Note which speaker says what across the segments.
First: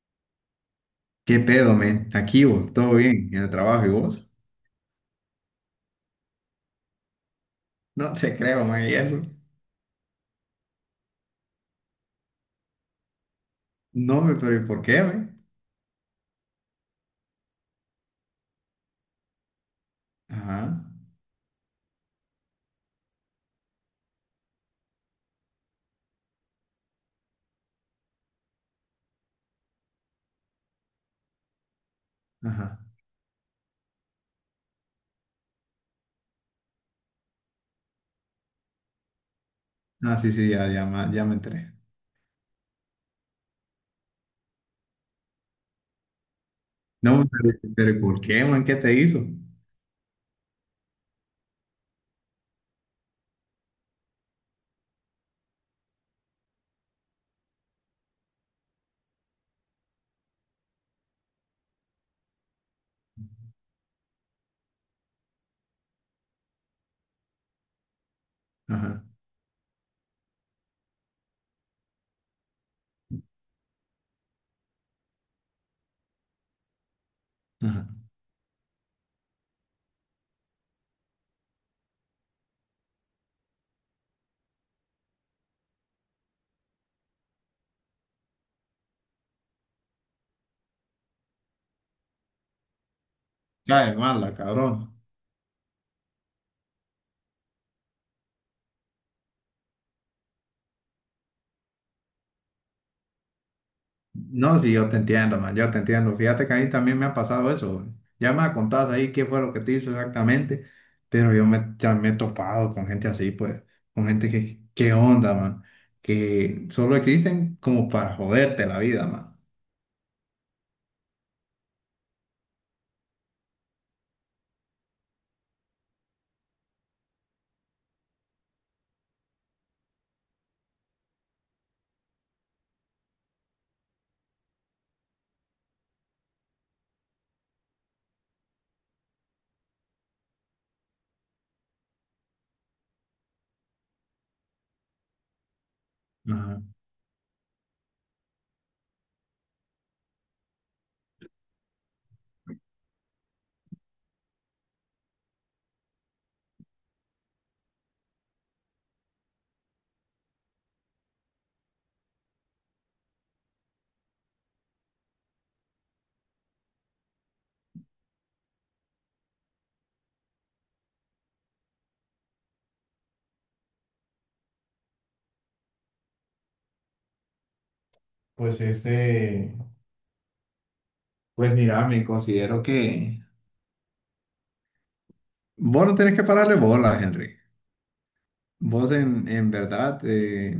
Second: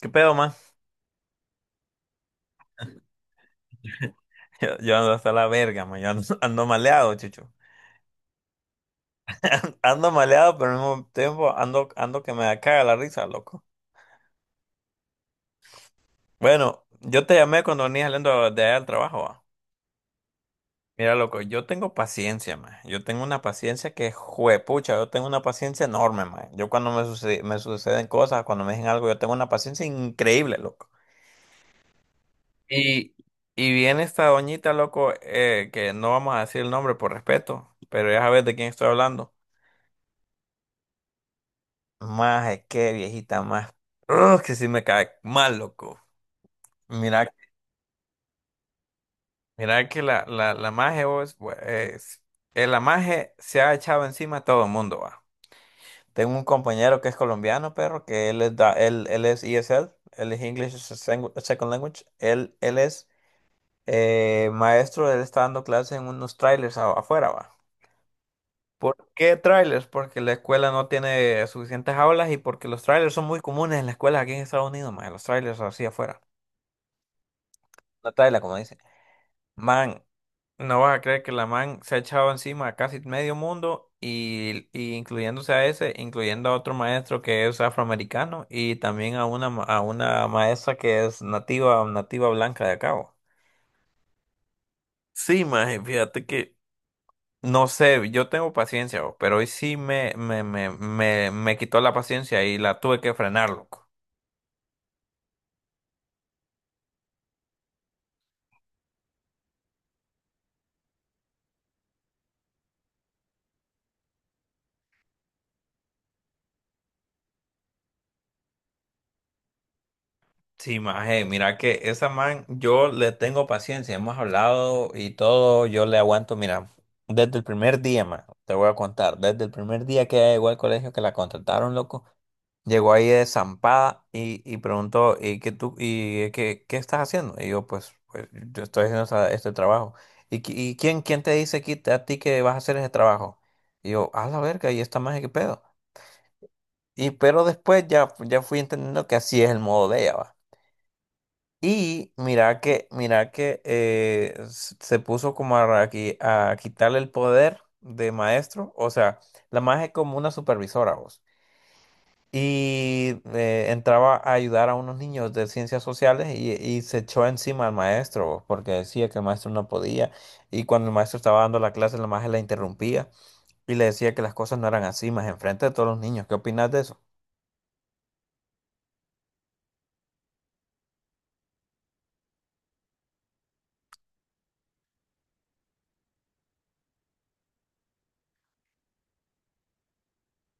Speaker 1: ¿Qué pedo, man?
Speaker 2: ¿Qué pedo, men? Aquí vos, todo bien, en el trabajo y vos.
Speaker 1: Yo ando hasta la verga, man. Yo ando, ando maleado, chucho.
Speaker 2: No te creo, man, y eso.
Speaker 1: Ando maleado, pero al mismo tiempo ando, ando que me caga la risa, loco.
Speaker 2: No, me, pero ¿y por qué, men?
Speaker 1: Bueno, yo te llamé cuando venía saliendo de allá al trabajo, va.
Speaker 2: Ajá,
Speaker 1: Mira, loco, yo tengo paciencia, man. Yo tengo una paciencia que, juepucha, yo tengo una paciencia enorme, man. Yo cuando me suceden cosas, cuando me dicen algo, yo tengo una paciencia increíble, loco.
Speaker 2: ajá.
Speaker 1: Y, y viene esta doñita, loco, que no vamos a decir el nombre por respeto, pero ya sabes de quién estoy hablando.
Speaker 2: Ah, sí, sí, ya, ya, ya me enteré.
Speaker 1: Más es que viejita, más. Ugh, que sí me cae mal, loco.
Speaker 2: No,
Speaker 1: Mira,
Speaker 2: pero ¿y por qué, man? ¿Qué te hizo?
Speaker 1: mira que la maje vos, es, la maje se ha echado encima a todo el mundo, va. Tengo un compañero que es colombiano, perro, que él es ESL, él es English as a Second Language, él es maestro, él está dando clases en unos trailers afuera, va. ¿Por
Speaker 2: Ajá,
Speaker 1: qué trailers? Porque la escuela no tiene suficientes aulas y porque los trailers son muy comunes en las escuelas aquí en Estados Unidos, más los trailers así afuera.
Speaker 2: ajá.
Speaker 1: La Tayla, como dice. Man, no vas a creer que la man se ha echado encima a casi medio mundo y incluyéndose a ese, incluyendo a otro maestro que es afroamericano y también a una, a una maestra que es nativa, nativa blanca de acá, bo.
Speaker 2: Cae mala, cabrón.
Speaker 1: Sí, maje, fíjate que no sé, yo tengo paciencia, bo, pero hoy sí me quitó la paciencia y la tuve que frenar, loco.
Speaker 2: No, sí, yo te entiendo, man, yo te entiendo. Fíjate que a mí también me ha pasado eso. Ya me contás ahí qué fue lo que te hizo exactamente, pero ya me he topado con gente así, pues, con gente que, qué onda, man, que solo existen como para joderte la vida, man.
Speaker 1: Sí, maje, mira que esa man, yo le tengo paciencia, hemos hablado y todo, yo le aguanto, mira, desde el primer día, man, te voy a contar, desde el primer día que ella llegó al colegio, que la contrataron, loco, llegó ahí de zampada y preguntó, ¿y qué tú, y qué estás haciendo? Y yo, pues, yo estoy haciendo este trabajo. ¿Y, quién te dice aquí, a ti que vas a hacer ese trabajo? Y yo, a la verga, y esta maje, ¿qué pedo?
Speaker 2: Ajá.
Speaker 1: Y pero después ya fui entendiendo que así es el modo de ella, va. Y mira que se puso como a, a quitarle el poder de maestro. O sea, la maestra es como una supervisora, vos. Y entraba a ayudar a unos niños de ciencias sociales y se echó encima al maestro, vos, porque decía que el maestro no podía. Y cuando el maestro estaba dando la clase, la maestra la interrumpía y le decía que las cosas no eran así, más enfrente de todos los niños. ¿Qué opinas de eso?
Speaker 2: Pues este, pues mira, me considero que vos no tenés que pararle bola, Henry. Vos en verdad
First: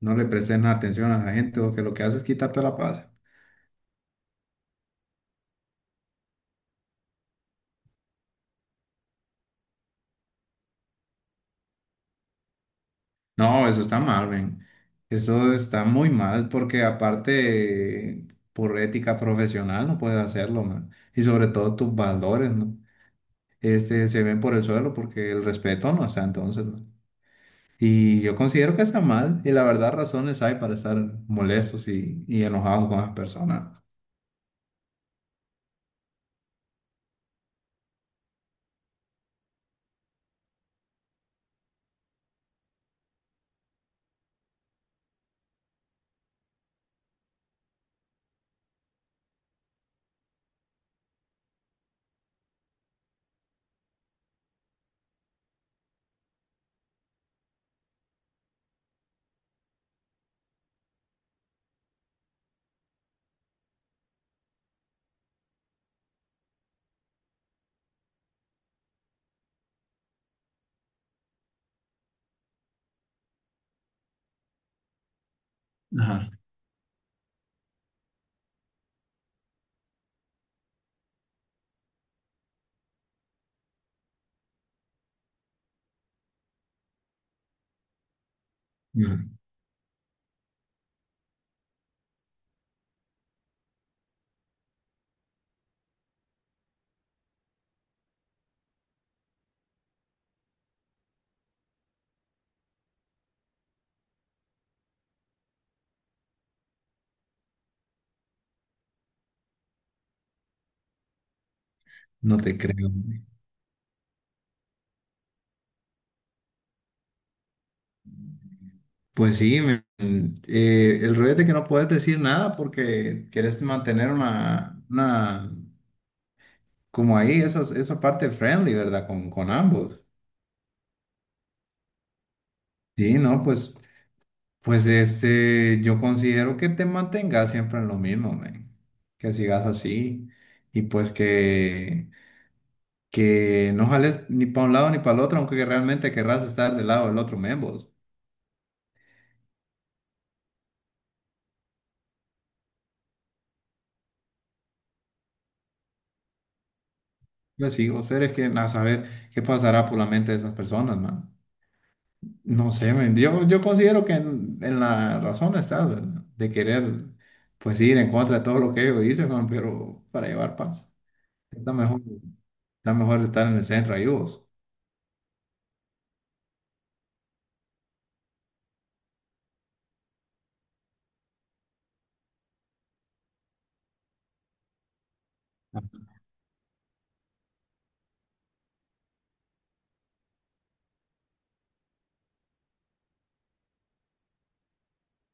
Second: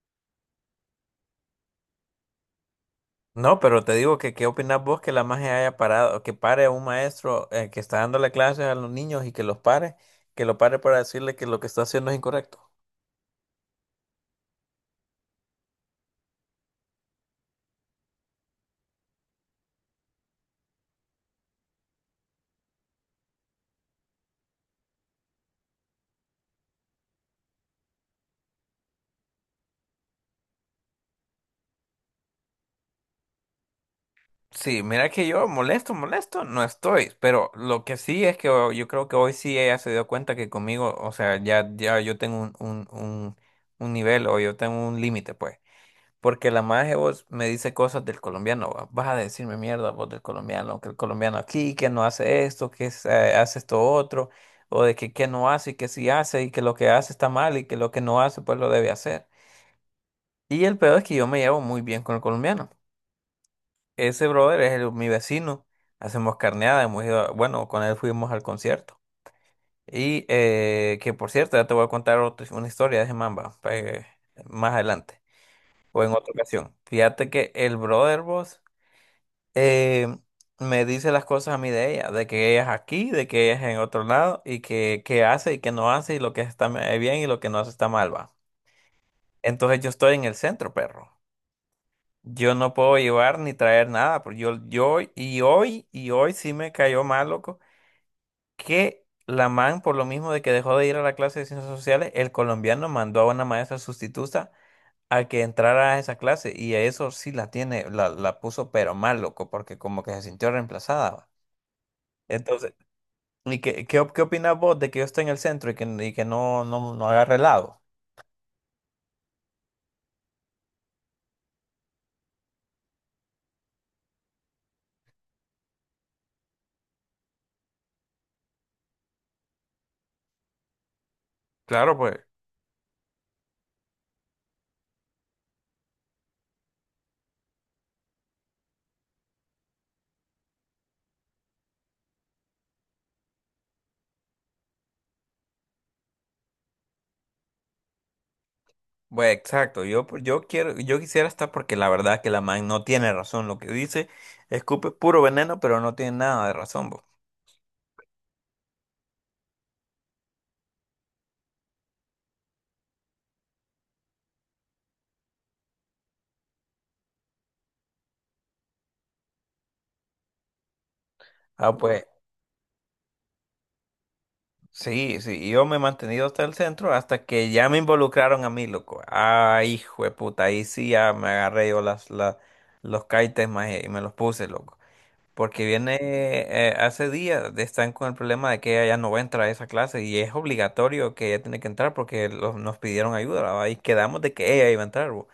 Speaker 2: no le prestes nada atención a la gente, vos que lo que haces es quitarte la paz.
Speaker 1: No, pero te digo que qué opinas vos que la magia haya parado, que pare a un maestro que está dándole clases a los niños y que los pare, que lo pare para decirle que lo que está haciendo es incorrecto.
Speaker 2: No, eso está mal, ven. Eso está muy mal porque aparte por ética profesional no puedes hacerlo, man. Y sobre todo tus valores, ¿no? Este, se ven por el suelo porque el respeto no está entonces, man. Y yo considero que está mal y la verdad razones hay para estar molestos y enojados con las personas.
Speaker 1: Sí, mira que yo molesto, molesto, no estoy, pero lo que sí es que yo creo que hoy sí ella se dio cuenta que conmigo, o sea, ya yo tengo un nivel o yo tengo un límite, pues. Porque la maje vos me dice cosas del colombiano, va, vas a decirme mierda vos del colombiano, que el colombiano aquí, que no hace esto, que es, hace esto otro, o de que no hace y que sí hace y que lo que hace está mal y que lo que no hace pues lo debe hacer. Y el peor es que yo me llevo muy bien con el colombiano. Ese brother es mi vecino, hacemos carneada, hemos ido, bueno, con él fuimos al concierto. Y que por cierto, ya te voy a contar una historia de ese mamba, más adelante, o en
Speaker 2: Ajá.
Speaker 1: otra ocasión. Fíjate que el brother vos eh, me dice las cosas a mí de ella, de que ella es aquí, de que ella es en otro lado y que hace y que no hace y lo que está bien y lo que no hace está mal, va.
Speaker 2: No,
Speaker 1: Entonces yo estoy en el centro, perro. Yo no puedo llevar ni traer nada, porque y hoy sí me cayó mal, loco, que la man, por lo mismo de que dejó de ir a la clase de ciencias sociales, el colombiano mandó a una maestra sustituta a que entrara a esa clase y a eso sí la tiene, la puso pero mal, loco, porque como que se sintió reemplazada, va.
Speaker 2: no te
Speaker 1: Entonces,
Speaker 2: creo, güey.
Speaker 1: ¿y qué opinas vos de que yo esté en el centro y que no agarre helado?
Speaker 2: Pues sí, el rollo es de que no puedes decir nada porque quieres mantener una, como ahí, eso, eso parte friendly, ¿verdad? Con ambos.
Speaker 1: Claro, pues.
Speaker 2: Sí, no, pues, pues este, yo considero que te mantengas siempre en lo mismo, man. Que sigas así y pues que no jales ni para un lado ni para el otro, aunque realmente querrás estar del lado del otro, men, vos.
Speaker 1: Pues exacto, yo, pues, yo quiero, yo quisiera estar porque la verdad que la man no tiene razón. Lo que dice, escupe puro veneno, pero no tiene nada de razón, bo.
Speaker 2: Pues sí, vos, pero es que a saber qué pasará por la mente de esas personas, man. No sé, men, yo considero que en la razón estás, ¿verdad? De querer, pues ir en contra de todo lo que ellos dicen, man, pero para llevar paz. Está
Speaker 1: Ah,
Speaker 2: mejor,
Speaker 1: pues,
Speaker 2: está mejor estar en el centro ahí vos.
Speaker 1: sí, sí, y yo me he mantenido hasta el centro hasta que ya me involucraron a mí, loco. Ay, hijo de puta, ahí sí ya me agarré yo los caites más y me los puse, loco. Porque viene, hace días están con el problema de que ella ya no va a entrar a esa clase y es obligatorio que ella tiene que entrar porque nos pidieron ayuda, ¿va? Y quedamos de que ella iba a entrar, bo.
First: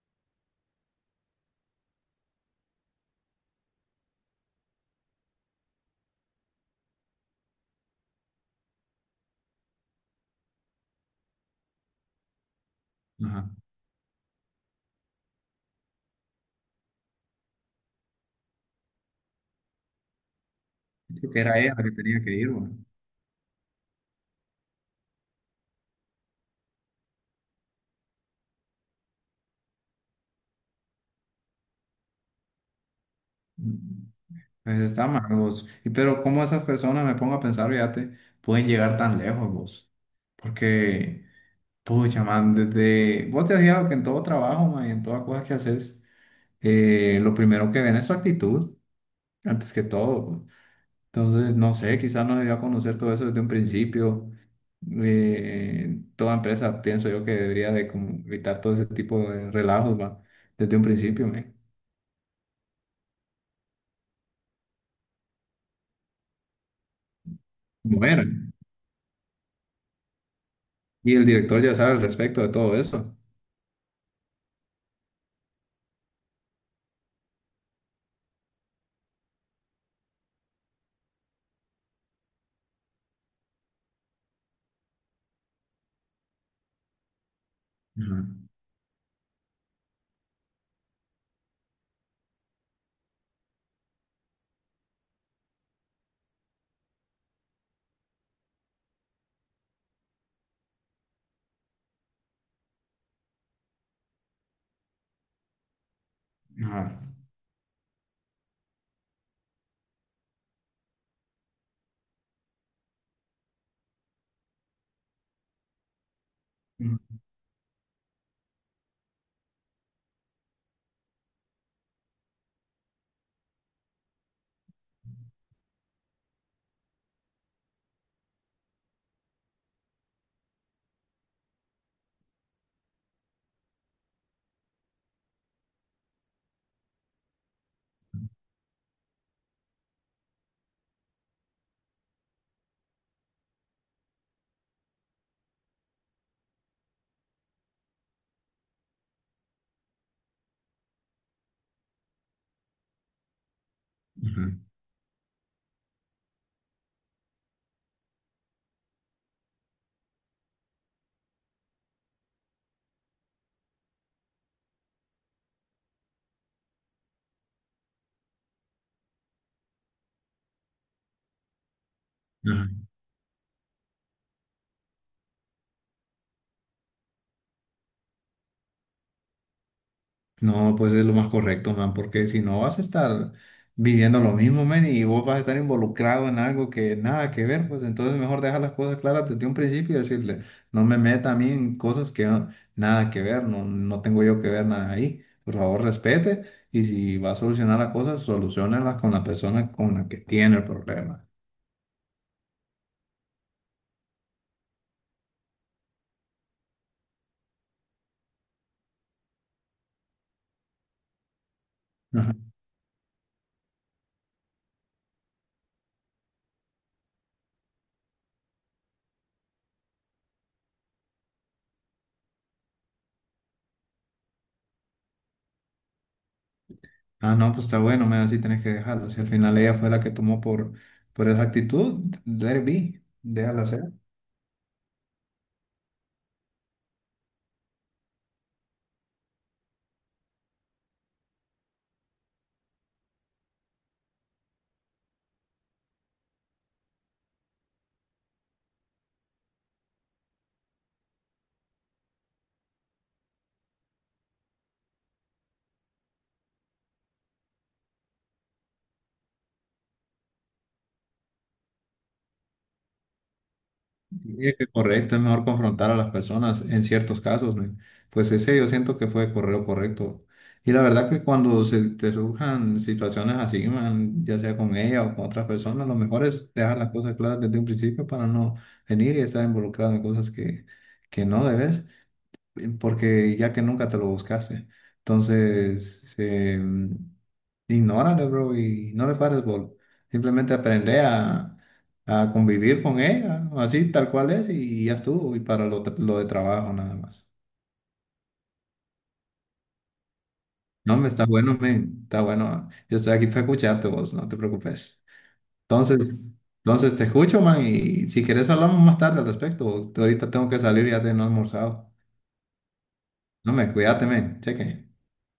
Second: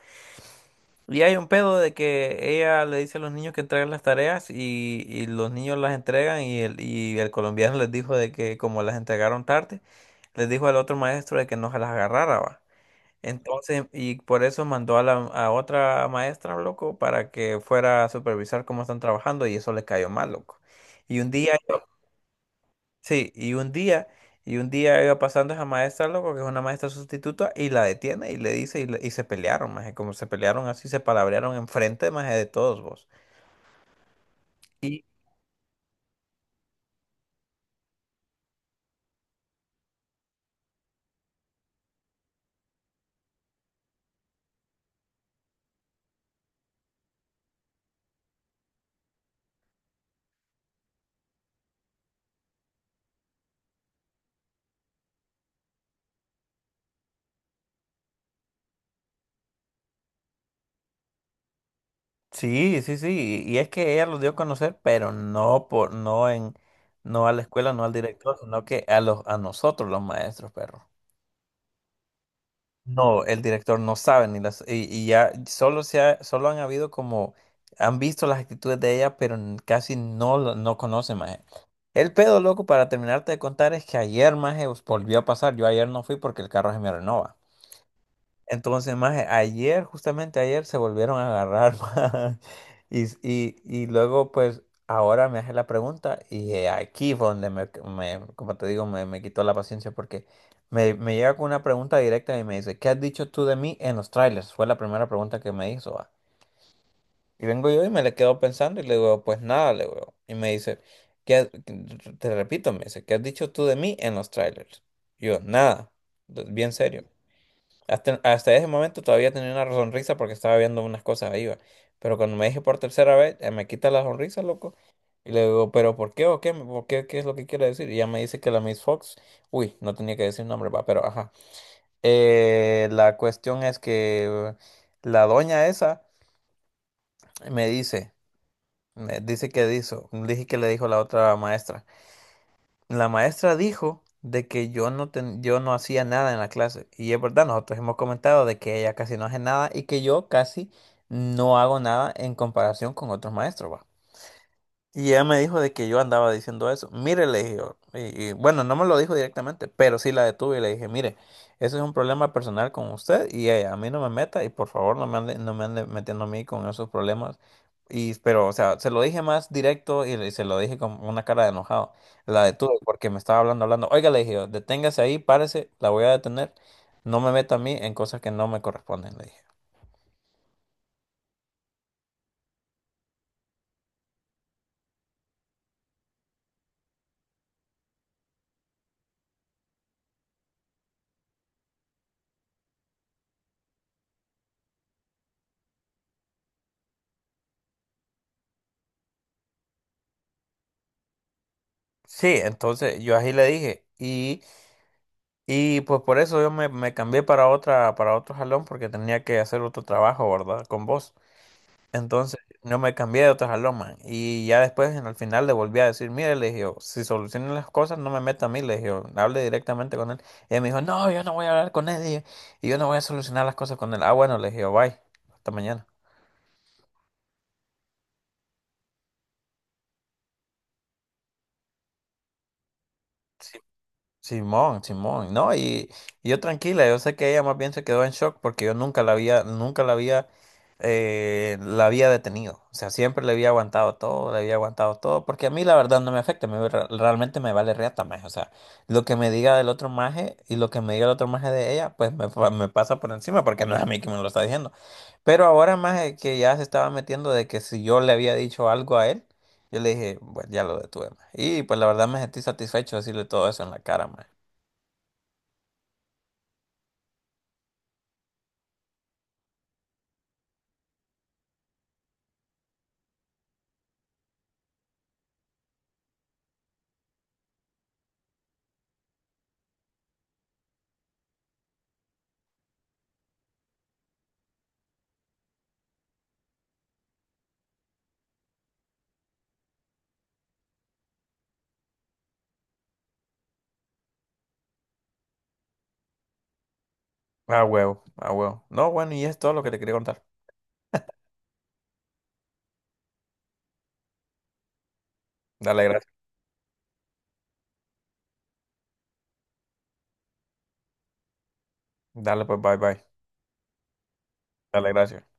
Speaker 1: Y hay un pedo de que ella le dice a los niños que entreguen las tareas y los niños las entregan y y el colombiano les dijo de que como las entregaron tarde, les dijo al otro maestro de que no se las agarrara, ¿va?
Speaker 2: Ajá.
Speaker 1: Entonces, y por eso mandó a la a otra maestra, loco, para que fuera a supervisar cómo están trabajando y eso le cayó mal, loco. Y un
Speaker 2: Creo que
Speaker 1: día,
Speaker 2: era ella la que tenía que ir, güey.
Speaker 1: sí, y un día iba pasando esa maestra, loco, que es una maestra sustituta, y la detiene y le dice, y se pelearon, maje, como se pelearon así, se palabrearon enfrente, maje, de todos vos.
Speaker 2: Mm. Pues
Speaker 1: Y
Speaker 2: está mal vos. Y pero cómo esas personas, me pongo a pensar, fíjate, pueden llegar tan lejos vos. Porque, pucha, man, desde... Vos te has fijado que en todo trabajo, man, y en toda cosa que haces, lo primero que ven es su actitud, antes que todo, pues. Entonces, no sé, quizás no se dio a conocer todo eso desde un principio. Toda empresa, pienso yo, que debería de como evitar todo ese tipo de relajos, va, desde un principio, me.
Speaker 1: sí, y es que ella los dio a conocer, pero no por, no en, no a la escuela, no al director,
Speaker 2: Bueno,
Speaker 1: sino que a los, a nosotros los maestros, perro.
Speaker 2: y el director ya sabe al respecto de todo eso.
Speaker 1: No, el director no sabe ni las y ya solo solo han habido como han visto las actitudes de ella, pero casi no no conocen más. El pedo loco para terminarte de contar es que ayer más volvió a pasar. Yo ayer no fui porque el carro se me renova.
Speaker 2: Ajá,
Speaker 1: Entonces, más ayer, justamente ayer, se volvieron a agarrar, maje. Y luego, pues, ahora me hace la pregunta y aquí fue donde como te digo, me quitó la paciencia porque me llega con una pregunta directa y me dice, ¿qué has dicho tú de mí en los trailers? Fue la primera pregunta que me hizo, va.
Speaker 2: ajá,
Speaker 1: Y vengo yo y me le quedo pensando y le digo, pues nada, le digo. Y me dice, ¿qué has- te repito, me dice, ¿qué has dicho tú de mí en los trailers? Y yo, nada, bien serio. Hasta, hasta ese momento todavía tenía una sonrisa porque estaba viendo unas cosas ahí, va. Pero cuando me dije por tercera vez, me quita la sonrisa, loco. Y le digo, ¿pero por qué o qué? ¿Por qué? ¿Qué es lo que quiere decir? Y ya me dice que la Miss Fox, uy, no tenía que decir nombre, va, pero ajá. La cuestión es que la doña esa me dice, me dice que dijo, dije que le dijo la otra maestra. La maestra dijo de que yo no, yo no hacía nada en la clase. Y es verdad, nosotros hemos comentado de que ella casi no hace nada y que yo casi no hago nada en comparación con otros maestros, ¿va?
Speaker 2: ajá,
Speaker 1: Y ella me dijo de que yo andaba diciendo eso. Mire, le dije yo. Bueno, no me lo dijo directamente, pero sí la detuve y le dije, mire, eso es un problema personal con usted y ella, a mí no me meta y por favor no me ande, no me ande metiendo a mí con esos problemas. Y, pero, o sea, se lo dije más directo se lo dije con una cara de enojado. La
Speaker 2: ajá.
Speaker 1: detuve porque me estaba hablando, hablando. Oiga, le dije yo, deténgase ahí, párese, la voy a detener. No me meta a mí en cosas que no me corresponden, le dije.
Speaker 2: No, pues es lo más correcto, man, porque si no vas a estar viviendo lo mismo, man, y vos vas a estar involucrado en algo que nada que ver, pues entonces mejor dejar las cosas claras desde un principio y decirle, no me meta a mí en cosas que nada que ver, no, no tengo yo que ver nada ahí. Por favor, respete y si va a solucionar las cosas, solucionalas con la persona con la que tiene el problema.
Speaker 1: Sí, entonces yo así le dije y... Y pues por eso yo me cambié para otra, para otro jalón porque tenía que hacer otro trabajo, ¿verdad? Con vos. Entonces
Speaker 2: Ajá.
Speaker 1: no me cambié de otro jalón, man. Y ya después en el final le volví a decir, mire, le dije, yo, si solucionan las cosas, no me meta a mí, le dije, yo, hable directamente con él. Y él me dijo, no, yo no voy a hablar con él y yo no voy a solucionar las cosas con él. Ah, bueno, le dije, yo, bye, hasta mañana.
Speaker 2: Ah, no, pues está bueno, man, así tenés que dejarlo. Si al final ella fue la que tomó por esa actitud, let it be, déjala hacer.
Speaker 1: Simón, Simón, no, y yo tranquila, yo sé que ella más bien se quedó en shock porque yo nunca la había, nunca la había, la había detenido, o sea, siempre le había aguantado todo, le había aguantado todo, porque a mí la verdad no me afecta, realmente me vale reata, maje, o sea, lo que me diga del otro maje y lo que me diga el otro maje de ella, me pasa por encima porque no es a mí que me lo está diciendo, pero ahora maje que ya se estaba metiendo de que si yo le había dicho algo a él, yo le dije, bueno, ya lo detuve, maje. Y pues la verdad me sentí satisfecho de decirle todo eso en la cara, maje.
Speaker 2: Sí, correcto, es mejor confrontar a las personas en ciertos casos, men. Pues ese yo siento que fue lo correcto. Y la verdad que cuando se te surjan situaciones así, man, ya sea con ella o con otras personas, lo mejor es dejar las cosas claras desde un principio para no venir y estar involucrado en cosas que no debes porque ya que nunca te lo buscaste. Entonces, ignórale, bro, y no le pares bola. Simplemente aprende a convivir con ella, así tal cual es, y ya estuvo, y para lo de trabajo nada más.
Speaker 1: A huevo, a huevo. No, bueno, y es todo lo que te quería contar.
Speaker 2: No, me está bueno, men, está bueno. Yo estoy aquí para escucharte vos, no te preocupes.
Speaker 1: Dale, gracias.
Speaker 2: Entonces, entonces te escucho, man, y si quieres hablamos más tarde al respecto. Ahorita tengo que salir, ya te no he almorzado.
Speaker 1: Dale, pues, bye, bye.
Speaker 2: No, me cuídate, men, cheque.
Speaker 1: Dale, gracias.